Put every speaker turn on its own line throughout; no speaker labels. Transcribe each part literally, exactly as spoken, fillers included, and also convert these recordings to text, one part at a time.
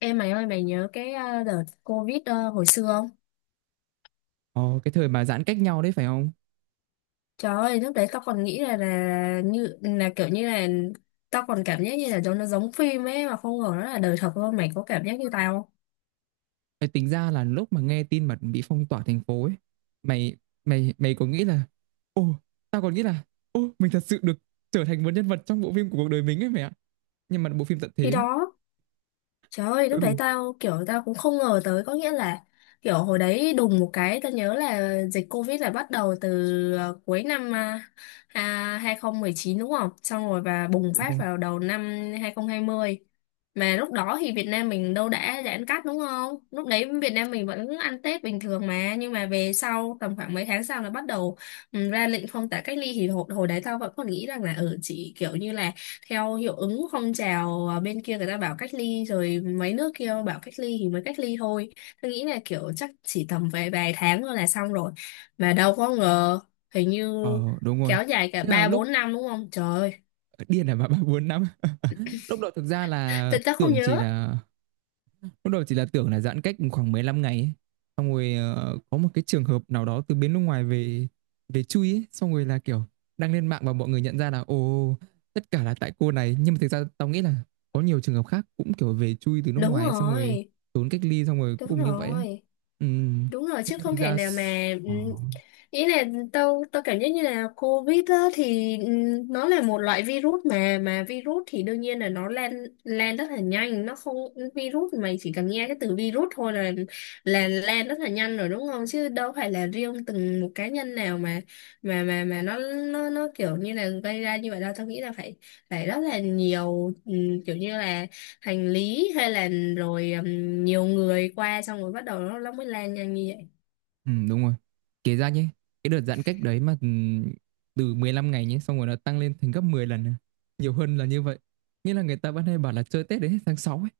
Em mày ơi, mày nhớ cái ờ, đợt Covid ờ, hồi xưa không?
Ờ, cái thời mà giãn cách nhau đấy phải không?
Trời ơi, lúc đấy tao còn nghĩ là là như là kiểu như là tao còn cảm giác như là cho nó giống phim ấy, mà không ngờ nó là đời thật luôn. Mày có cảm giác như tao không?
Mày tính ra là lúc mà nghe tin mà bị phong tỏa thành phố ấy, mày mày mày có nghĩ là ồ, tao còn nghĩ là ồ, mình thật sự được trở thành một nhân vật trong bộ phim của cuộc đời mình ấy mày ạ. Nhưng mà bộ phim tận
Khi
thế.
đó trời ơi, lúc đấy
Ừ,
tao kiểu tao cũng không ngờ tới, có nghĩa là kiểu hồi đấy đùng một cái, tao nhớ là dịch Covid là bắt đầu từ ờ, cuối năm à, à, hai không một chín đúng không? Xong rồi và bùng
đúng
phát
rồi.
vào đầu năm hai không hai không. Mà lúc đó thì Việt Nam mình đâu đã giãn cách đúng không? Lúc đấy Việt Nam mình vẫn ăn Tết bình thường mà, nhưng mà về sau tầm khoảng mấy tháng sau là bắt đầu ừ, ra lệnh phong tỏa cách ly. Thì hồi, hồi đấy tao vẫn còn nghĩ rằng là ở ừ, chỉ kiểu như là theo hiệu ứng phong trào à, bên kia người ta bảo cách ly, rồi mấy nước kia bảo cách ly thì mới cách ly thôi. Tôi nghĩ là kiểu chắc chỉ tầm vài vài tháng thôi là xong rồi, mà đâu có ngờ hình như
Ờ, đúng rồi.
kéo dài cả
Tức là
ba
lúc
bốn năm, đúng không? Trời ơi,
ờ, điên này mà bà bốn năm. Lúc đó thực ra là
tôi chắc không
tưởng chỉ
nhớ.
là Lúc đầu chỉ là tưởng là giãn cách khoảng mười lăm ngày ấy. Xong rồi ờ, có một cái trường hợp nào đó từ bên nước ngoài về về chui ấy. Xong rồi là kiểu đăng lên mạng và mọi người nhận ra là ồ, tất cả là tại cô này. Nhưng mà thực ra tao nghĩ là có nhiều trường hợp khác cũng kiểu về chui từ nước
Đúng
ngoài ấy. Xong rồi
rồi,
trốn cách ly xong rồi cuối
đúng
cùng như vậy á.
rồi.
Ừ.
Đúng rồi,
Thế
chứ
là
không
thành
thể
ra
nào
s-
mà
Ờ.
ừm, ý là tao tao cảm giác như là COVID á thì ừm, nó là một loại virus, mà mà virus thì đương nhiên là nó lan lan rất là nhanh. Nó không, virus, mày chỉ cần nghe cái từ virus thôi là là lan rất là nhanh rồi, đúng không? Chứ đâu phải là riêng từng một cá nhân nào mà mà mà mà nó nó nó kiểu như là gây ra như vậy đâu. Tao nghĩ là phải phải rất là nhiều ừm, kiểu như là hành lý hay là rồi ừm, nhiều người qua, xong rồi bắt đầu nó, nó mới lan nhanh như vậy.
Ừ, đúng rồi. Kể ra nhé, cái đợt giãn cách đấy mà ừ, từ mười lăm ngày nhé, xong rồi nó tăng lên thành gấp mười lần. à, Nhiều hơn là như vậy. Nghĩa là người ta vẫn hay bảo là chơi Tết đến hết tháng sáu ấy.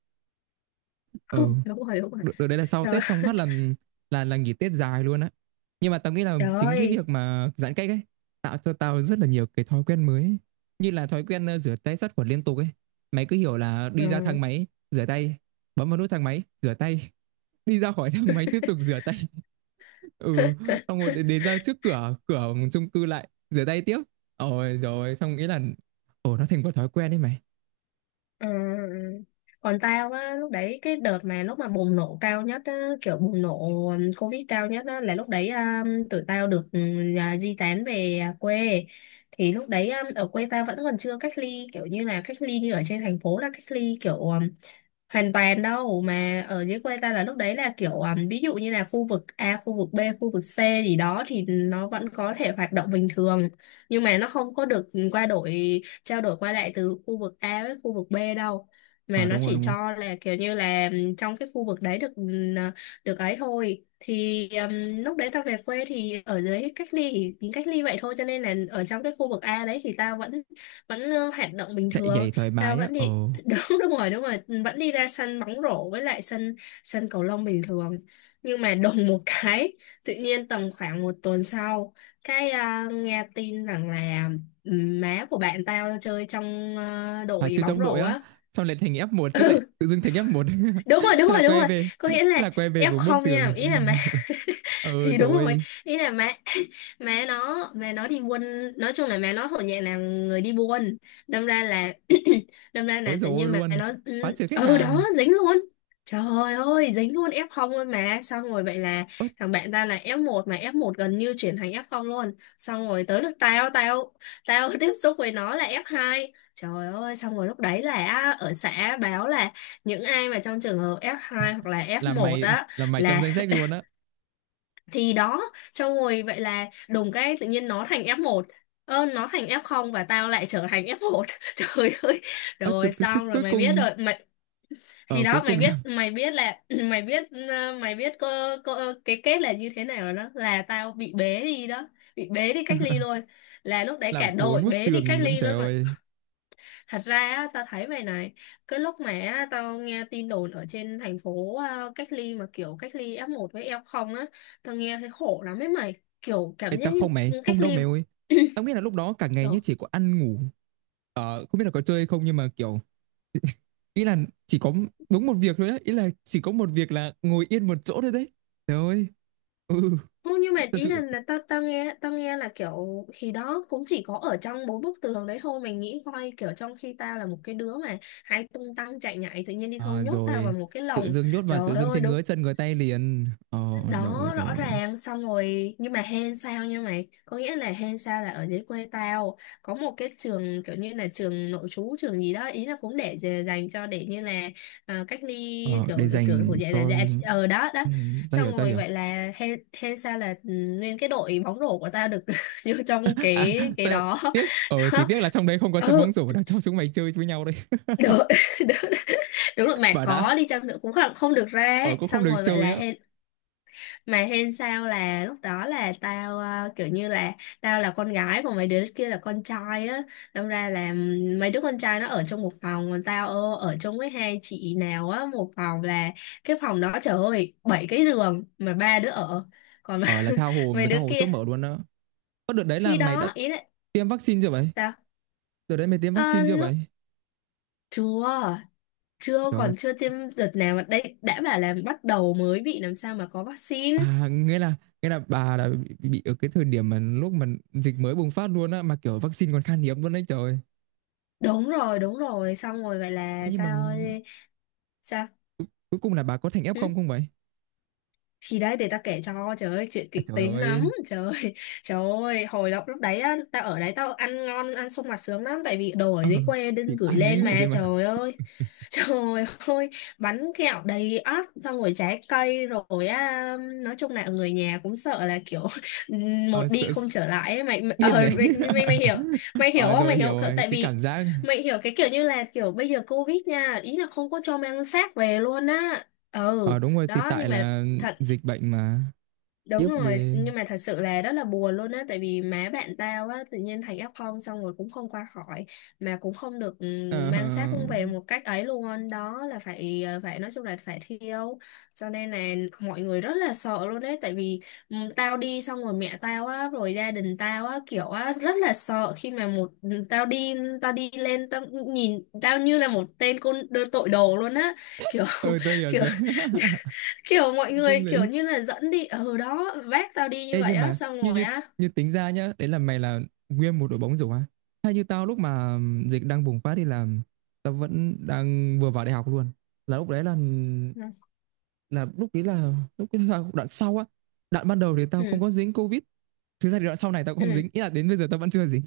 ừ
Đúng rồi, đúng rồi.
được, được đấy là sau
Trời
Tết xong
ơi,
phát là là là nghỉ Tết dài luôn á. Nhưng mà tao nghĩ là
trời
chính cái
ơi.
việc mà giãn cách ấy tạo cho tao rất là nhiều cái thói quen mới ấy, như là thói quen ờ, rửa tay sát khuẩn liên tục ấy. Mày cứ hiểu là đi ra
Ừ.
thang máy rửa tay, bấm vào nút thang máy rửa tay, đi ra khỏi thang máy tiếp tục rửa tay. Ừ, xong rồi đến, đến ra trước cửa cửa chung cư lại rửa tay tiếp. Ôi, rồi xong nghĩ là ồ, nó thành một thói quen đấy mày.
Ừ. Còn tao á, lúc đấy cái đợt mà lúc mà bùng nổ cao nhất á, kiểu bùng nổ um, Covid cao nhất á, là lúc đấy um, tụi tao được um, à, di tán về à, quê. Thì lúc đấy um, ở quê tao vẫn còn chưa cách ly, kiểu như là cách ly như ở trên thành phố là cách ly kiểu um, hoàn toàn đâu. Mà ở dưới quê ta là lúc đấy là kiểu um, ví dụ như là khu vực A, khu vực B, khu vực C gì đó, thì nó vẫn có thể hoạt động bình thường. Nhưng mà nó không có được qua đổi, trao đổi qua lại từ khu vực A với khu vực B đâu, mà
Ờ,
nó
đúng rồi
chỉ
đúng rồi.
cho là kiểu như là um, trong cái khu vực đấy được, um, được ấy thôi. Thì um, lúc đấy ta về quê, thì ở dưới cách ly thì cách ly vậy thôi, cho nên là ở trong cái khu vực A đấy thì ta vẫn vẫn uh, hoạt động bình
Chạy nhảy
thường.
thoải
Ta
mái á,
vẫn đi
ồ.
đúng đúng rồi, đúng rồi. Ừ, vẫn đi ra sân bóng rổ với lại sân sân cầu lông bình thường. Nhưng mà đùng một cái, tự nhiên tầm khoảng một tuần sau cái à, nghe tin rằng là ừm, má của bạn tao chơi trong à,
Phải
đội
chơi
bóng
trong đội
rổ
á,
á.
xong lại thành ép một, chứ lại tự dưng thành ép một.
Đúng rồi, đúng
thế là
rồi, đúng
quay
rồi.
về
Có
thế
nghĩa là
là quay về một bức
ép không
tường.
nha, ý là má,
Ờ,
thì đúng rồi,
rồi.
ý là mẹ. mẹ nó mẹ nó đi buôn, nói chung là mẹ nó hồi nhẹ là người đi buôn. Đâm ra là đâm ra
Ôi,
là tự
rồi
nhiên mẹ
luôn.
nó
Phá
ừ
trừ khách
ừ,
hàng.
đó dính luôn. Trời ơi, dính luôn ép không luôn mà. Xong rồi vậy là
Ớt.
thằng bạn ta là ép một, mà ép một gần như chuyển thành ép không luôn. Xong rồi tới lúc tao tao tao tiếp xúc với nó là ép hai. Trời ơi, xong rồi lúc đấy là ở xã báo là những ai mà trong trường hợp ép hai hoặc là
Là
ép một
mày,
á,
là mày trong
là
danh sách luôn á.
thì đó. Xong rồi vậy là đùng cái, tự nhiên nó thành ép một, ơ, nó thành ép không, và tao lại trở thành ép một. Trời ơi,
Ớt, từ
rồi
từ, thế
xong rồi
cuối
mày biết
cùng,
rồi mày. Thì
ở cuối
đó, mày
cùng là
biết, mày biết là mày biết ờ, mày biết có, có cái kết là như thế nào rồi, đó là tao bị bế đi đó, bị bế đi cách ly luôn, là lúc đấy
là
cả
bốn
đội
bức
bế đi cách
tường luôn.
ly
Trời
luôn.
ơi.
Thật ra á, tao thấy vậy này, cái lúc mà á, tao nghe tin đồn ở trên thành phố à, cách ly mà kiểu cách ly ép một với ép không á, tao nghe thấy khổ lắm ấy mày, kiểu
Ê,
cảm giác
tao không, mày
như cách
không đâu
ly.
mày ơi. Tao nghĩ là lúc đó cả ngày
Trời,
nhé, chỉ có ăn ngủ, ờ không biết là có chơi không, nhưng mà kiểu, ý là chỉ có đúng một việc thôi đấy, ý là chỉ có một việc là ngồi yên một chỗ thôi đấy. Trời ơi. Ừ.
không, nhưng mà
Thật
ý là,
sự.
là tao tao nghe, tao nghe là kiểu khi đó cũng chỉ có ở trong bốn bức tường đấy thôi. Mày nghĩ coi, kiểu trong khi tao là một cái đứa mà hay tung tăng chạy nhảy, tự nhiên đi
Ờ,
không, nhốt tao
rồi
vào một cái
tự
lồng.
dưng nhốt vào, tự
Trời
dưng thấy
ơi đúng
ngứa chân ngứa tay liền, ờ. Rồi
đó, rõ
rồi.
ràng. Xong rồi nhưng mà hên sao nha mày, có nghĩa là hên sao là ở dưới quê tao có một cái trường kiểu như là trường nội trú, trường gì đó, ý là cũng để dè- dành cho để như là à, cách ly
Ờ, để
kiểu kiểu
dành
của. Vậy là
cho.
dạ ờ, đó đó.
Ừ, tao hiểu
Xong
tao
rồi
hiểu.
vậy là hên hên sao là ừ, nguyên cái đội bóng rổ của tao được vô trong
À,
cái cái
tê-
đó.
tiếc, ờ
Đó,
chỉ tiếc là trong đấy không có sân bóng
ừ,
rổ để cho chúng mày chơi với nhau đây.
được. đúng, đúng rồi, mà
Bà đã.
có đi chăng nữa cũng không, không được ra
Ờ,
ấy.
cũng không
Xong
được
rồi vậy
chơi
là
á.
hên, mà hên sao là lúc đó là tao ờ, kiểu như là tao là con gái, còn mấy đứa kia là con trai á. Đâm ra là mấy đứa con trai nó ở trong một phòng, còn tao ờ, ở chung với hai chị nào á, một phòng. Là cái phòng đó trời ơi, bảy cái giường mà ba đứa ở, còn
Ờ, là tha hồ
mấy
mà tha
đứa
hồ
kia.
chỗ mở luôn á. Có đợt đấy là
Khi
mày đã
đó ý là
tiêm vaccine chưa vậy?
sao?
Đợt đấy mày tiêm
Ờ,
vaccine chưa
lúc
vậy?
chưa chưa
Trời ơi.
còn chưa tiêm đợt nào, mà đây đã bảo là bắt đầu mới bị, làm sao mà có vaccine.
À, nghĩa là, nghĩa là bà đã bị, bị ở cái thời điểm mà lúc mà dịch mới bùng phát luôn á, mà kiểu vaccine còn khan hiếm luôn đấy, trời.
Đúng rồi, đúng rồi. Xong rồi vậy
Thế
là
nhưng mà
sao, sao?
cu- cuối cùng là bà có thành f
Ừ?
không không vậy?
Thì đấy, để tao kể cho. Trời ơi, chuyện
À,
kịch
trời
tính lắm.
ơi.
Trời ơi, trời ơi, hồi lúc lúc đấy á tao ở đấy, tao ăn ngon, ăn sung mặt sướng lắm, tại vì đồ ở
Ờ,
dưới quê
chỉ
đinh
có
gửi
ăn với
lên
ngủ thôi
mà.
mà.
Trời ơi trời ơi, bánh kẹo đầy ắp, xong rồi trái cây rồi á. Nói chung là người nhà cũng sợ là kiểu
Ờ,
một đi
sợ sợ-
không trở lại ấy. Mày mày, ờ,
điên đấy.
mày, mày mày hiểu, mày hiểu
Ờ
không?
rồi,
Mày
hiểu
hiểu
rồi,
tại
cái
vì
cảm giác.
mày hiểu cái kiểu như là kiểu bây giờ Covid nha, ý là không có cho mang xác về luôn á. Ừ
Ờ, đúng rồi, thì
đó,
tại
nhưng mà
là
thật.
dịch bệnh mà. Tiếp
Đúng rồi,
ghê.
nhưng mà thật sự là rất là buồn luôn á, tại vì má bạn tao á, tự nhiên thành ép không xong rồi cũng không qua khỏi, mà cũng không được
Ờ,
ừm, mang xác cũng về một cách ấy luôn, đó là phải ờ, phải nói chung là phải thiêu, cho nên là mọi người rất là sợ luôn đấy, tại vì ừm, tao đi, xong rồi mẹ tao á, rồi gia đình tao á, kiểu á, rất là sợ khi mà một ừ, tao đi, tao đi lên, tao nhìn tao như là một tên côn đồ- tội đồ luôn á, kiểu
ờ, tôi hiểu
kiểu,
rồi.
kiểu mọi
Dưng
người kiểu
lại.
như là dẫn đi ở đó, vác tao đi như
Ê,
vậy
nhưng
á,
mà
xong
như
rồi
như
á.
như tính ra nhá, đấy là mày là nguyên một đội bóng rổ á. Hay như tao, lúc mà dịch đang bùng phát đi là tao vẫn đang vừa vào đại học luôn. Là lúc đấy là
Ừ.
là lúc đấy là lúc đấy là đoạn sau á. Đoạn ban đầu thì tao không
Ừ.
có dính Covid. Thực ra thì đoạn sau này tao cũng không
Ừ.
dính, ý là đến bây giờ tao vẫn chưa dính.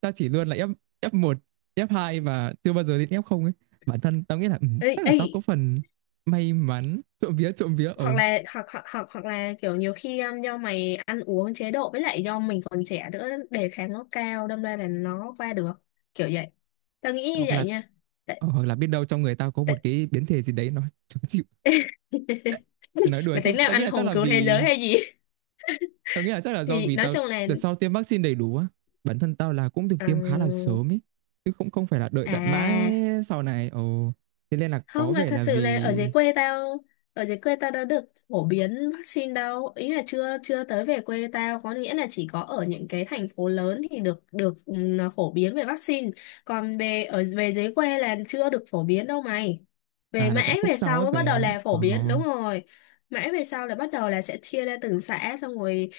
Tao chỉ luôn là F f một, f hai và chưa bao giờ đến f không ấy. Bản thân tao nghĩ là ừ,
Ê,
chắc là
ê.
tao có phần may mắn, trộm vía trộm vía ở,
Hoặc là, hoặc hoặc hoặc hoặc là kiểu nhiều khi um, do mày ăn uống chế độ, với lại do mình còn trẻ nữa, đề kháng nó cao, đâm ra là nó qua được kiểu vậy. Tao nghĩ như
hoặc
vậy
là.
nha. tại,
Ờ, hoặc là biết đâu trong người tao có một
tại...
cái biến thể gì đấy, nó chống chịu. Nói đùa
Mày
chứ,
tính làm
tao nghĩ
anh
là chắc
hùng
là
cứu thế
vì
giới hay gì?
tao nghĩ là chắc là do
Thì
vì
nói
tao
chung là
đợt sau tiêm vaccine đầy đủ á. Bản thân tao là cũng được
ờ,
tiêm khá là sớm ấy, chứ không không phải là đợi tận mãi
à
sau này. Ồ, thế nên là có
không, là
vẻ
thật
là
sự là ở
vì
dưới quê tao, ở dưới quê tao đã được phổ biến vaccine đâu, ý là chưa chưa tới về quê tao. Có nghĩa là chỉ có ở những cái thành phố lớn thì được được ừ, phổ biến về vaccine, còn về ở về dưới quê là chưa được phổ biến đâu mày. Về
à, là tận
mãi
khúc
về
sau
sau
ấy
mới bắt
phải
đầu
không?
là
Ờ.
phổ biến, đúng rồi. Mãi về sau là bắt đầu là sẽ chia ra từng xã, xong rồi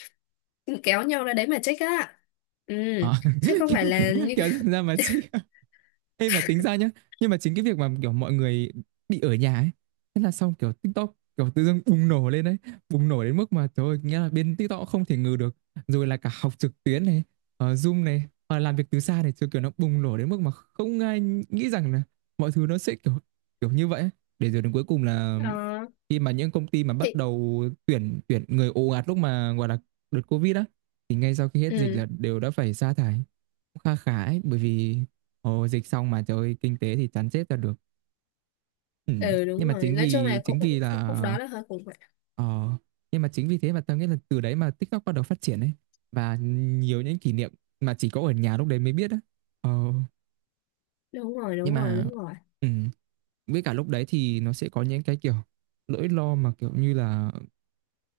kéo nhau ra đấy mà check á. Ừ,
À,
chứ không
kiểu,
phải
kiểu,
là như
kiểu ra mà chị. Ê, mà tính ra nhá, nhưng mà chính cái việc mà kiểu mọi người bị ở nhà ấy, thế là xong, kiểu TikTok kiểu tự dưng bùng nổ lên đấy. Bùng nổ đến mức mà trời ơi, nghĩa là bên TikTok cũng không thể ngừ được. Rồi là cả học trực tuyến này, ờ, Zoom này, ờ, làm việc từ xa này. Chứ kiểu nó bùng nổ đến mức mà không ai nghĩ rằng là mọi thứ nó sẽ kiểu kiểu như vậy ấy. Để rồi đến cuối cùng là,
ờ,
khi mà những công ty mà bắt
thì
đầu tuyển tuyển người ồ ạt lúc mà gọi là đợt Covid á, thì ngay sau khi hết dịch
ừ
là đều đã phải sa thải cũng kha khá ấy, bởi vì ồ, dịch xong mà trời ơi, kinh tế thì chán chết ra được. Ừm,
ừ
nhưng
đúng
mà
rồi.
chính
Nói chung
vì
là
chính vì
cũng cũng-
là
lúc đó là hơi khủng.
ờ, nhưng mà chính vì thế mà tao nghĩ là từ đấy mà TikTok bắt đầu phát triển ấy, và nhiều những kỷ niệm mà chỉ có ở nhà lúc đấy mới biết á. Ờ,
Đúng rồi,
nhưng
đúng rồi,
mà,
đúng rồi.
ừm, với cả lúc đấy thì nó sẽ có những cái kiểu nỗi lo mà kiểu như là,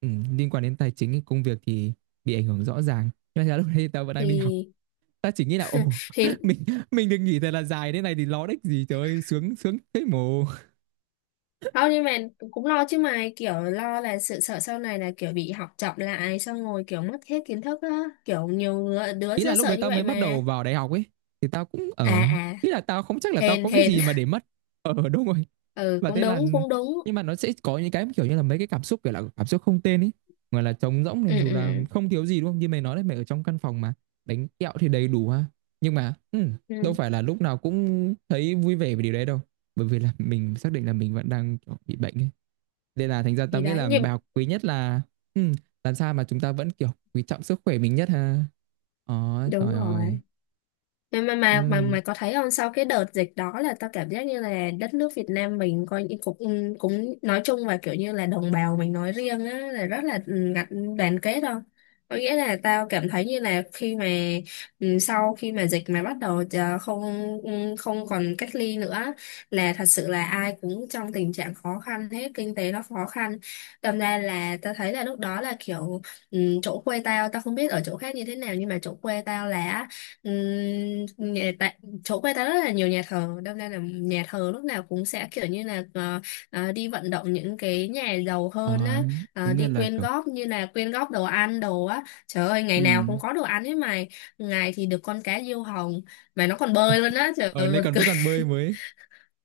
ừm, liên quan đến tài chính công việc thì bị ảnh hưởng rõ ràng. Nhưng mà thật ra lúc đấy tao vẫn đang đi học,
thì
ta chỉ nghĩ là ồ,
thì
mình mình được nghỉ thật là dài thế này thì lo đếch gì, trời ơi, sướng sướng thế mồ.
không, nhưng mà cũng lo chứ, mà kiểu lo là sự sợ sau này là kiểu bị học chậm lại, xong rồi kiểu mất hết kiến thức á, kiểu nhiều ngứa- đứa
Ý là
sẽ
lúc
sợ
đấy
như
tao
vậy
mới bắt
mà.
đầu vào đại học ấy, thì tao cũng
À
ở,
à,
ý là tao không chắc là tao
hèn
có cái
hèn.
gì mà để mất. Ờ, đúng rồi.
Ừ,
Và
cũng
thế là,
đúng, cũng đúng.
nhưng mà nó sẽ có những cái kiểu như là mấy cái cảm xúc kiểu là cảm xúc không tên ấy, gọi là trống rỗng
Ừ.
này, dù là
Ừ.
không thiếu gì đúng không, như mày nói đấy, mày ở trong căn phòng mà bánh kẹo thì đầy đủ ha. Nhưng mà ừ,
Ừ.
đâu
Ừ,
phải là lúc nào cũng thấy vui vẻ về điều đấy đâu, bởi vì là mình xác định là mình vẫn đang kiểu bị bệnh ấy. Nên là thành ra tao
thì
nghĩ
đấy
là
nhưng
bài học quý nhất là, ừ, làm sao mà chúng ta vẫn kiểu quý trọng sức khỏe mình nhất ha. Ờ,
đúng
trời ơi.
rồi, mà mà mà mà
Ừ,
mày có thấy không, sau cái đợt dịch đó là tao cảm giác như là đất nước Việt Nam mình coi như cũng cũng nói chung, và kiểu như là đồng bào mình nói riêng á, là rất là ừ, gắn đoàn kết không? Có nghĩa là tao cảm thấy như là khi mà ừ, sau khi mà dịch mà bắt đầu ờ, không ừ, không còn cách ly nữa, là thật sự là ai cũng trong tình trạng khó khăn hết, kinh tế nó khó khăn. Đâm ra là tao thấy là lúc đó là kiểu ừ, chỗ quê tao, tao không biết ở chỗ khác như thế nào, nhưng mà chỗ quê tao là á, ừm, nhà- tại chỗ quê ta rất là nhiều nhà thờ, đâm ra là nhà thờ lúc nào cũng sẽ kiểu như là ờ, ờ, đi vận động những cái nhà giàu hơn
ờ,
á, ờ,
đúng
đi
là
quyên
kiểu
góp, như là quyên góp đồ ăn đồ á. Trời ơi,
ừ.
ngày nào cũng có đồ ăn ấy mày. Ngày thì được con cá diêu hồng mà nó còn bơi luôn á, trời
Ờ,
ơi
lại
buồn
còn
cười.
vẫn còn bơi mới.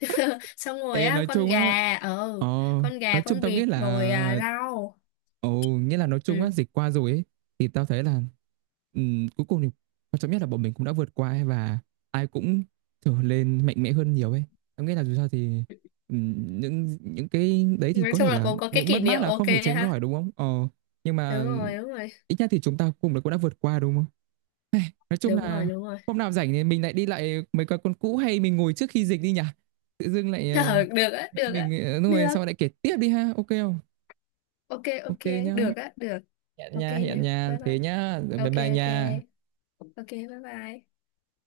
Xong rồi
Ê,
á
nói
con
chung á,
gà ờ,
ờ,
con gà
nói chung
con
tao nghĩ
vịt rồi à,
là,
rau.
ồ, nghĩa là nói chung á,
Ừ.
dịch qua rồi ấy, thì tao thấy là, ừm, cuối cùng thì quan trọng nhất là bọn mình cũng đã vượt qua ấy, và ai cũng trở lên mạnh mẽ hơn nhiều ấy. Tao nghĩ là dù sao thì, ừm, những những cái đấy thì
Nói
có
chung
thể
là
là
cũng có cái
những
kỷ
mất mát
niệm,
là
ok
không thể tránh
ha.
khỏi đúng không? Ờ, nhưng mà
Đúng rồi, đúng rồi,
ít nhất thì chúng ta cùng cũng đã vượt qua đúng không? Nói chung
đúng rồi,
là
đúng rồi.
hôm nào rảnh thì mình lại đi lại mấy quán con cũ hay mình ngồi trước khi dịch đi nhỉ? Tự dưng lại, ờ,
Ờ, được á, được á,
mình, ờ, đúng rồi,
được.
sao lại kể tiếp đi ha, ok không?
Ok, ok,
Ok nhá.
được á, được.
Hẹn
Ok
nha, hẹn
nhé.
nha,
Bye
thế
bye.
nhá, rồi bye
Ok,
bye
ok.
nha.
Ok, bye bye.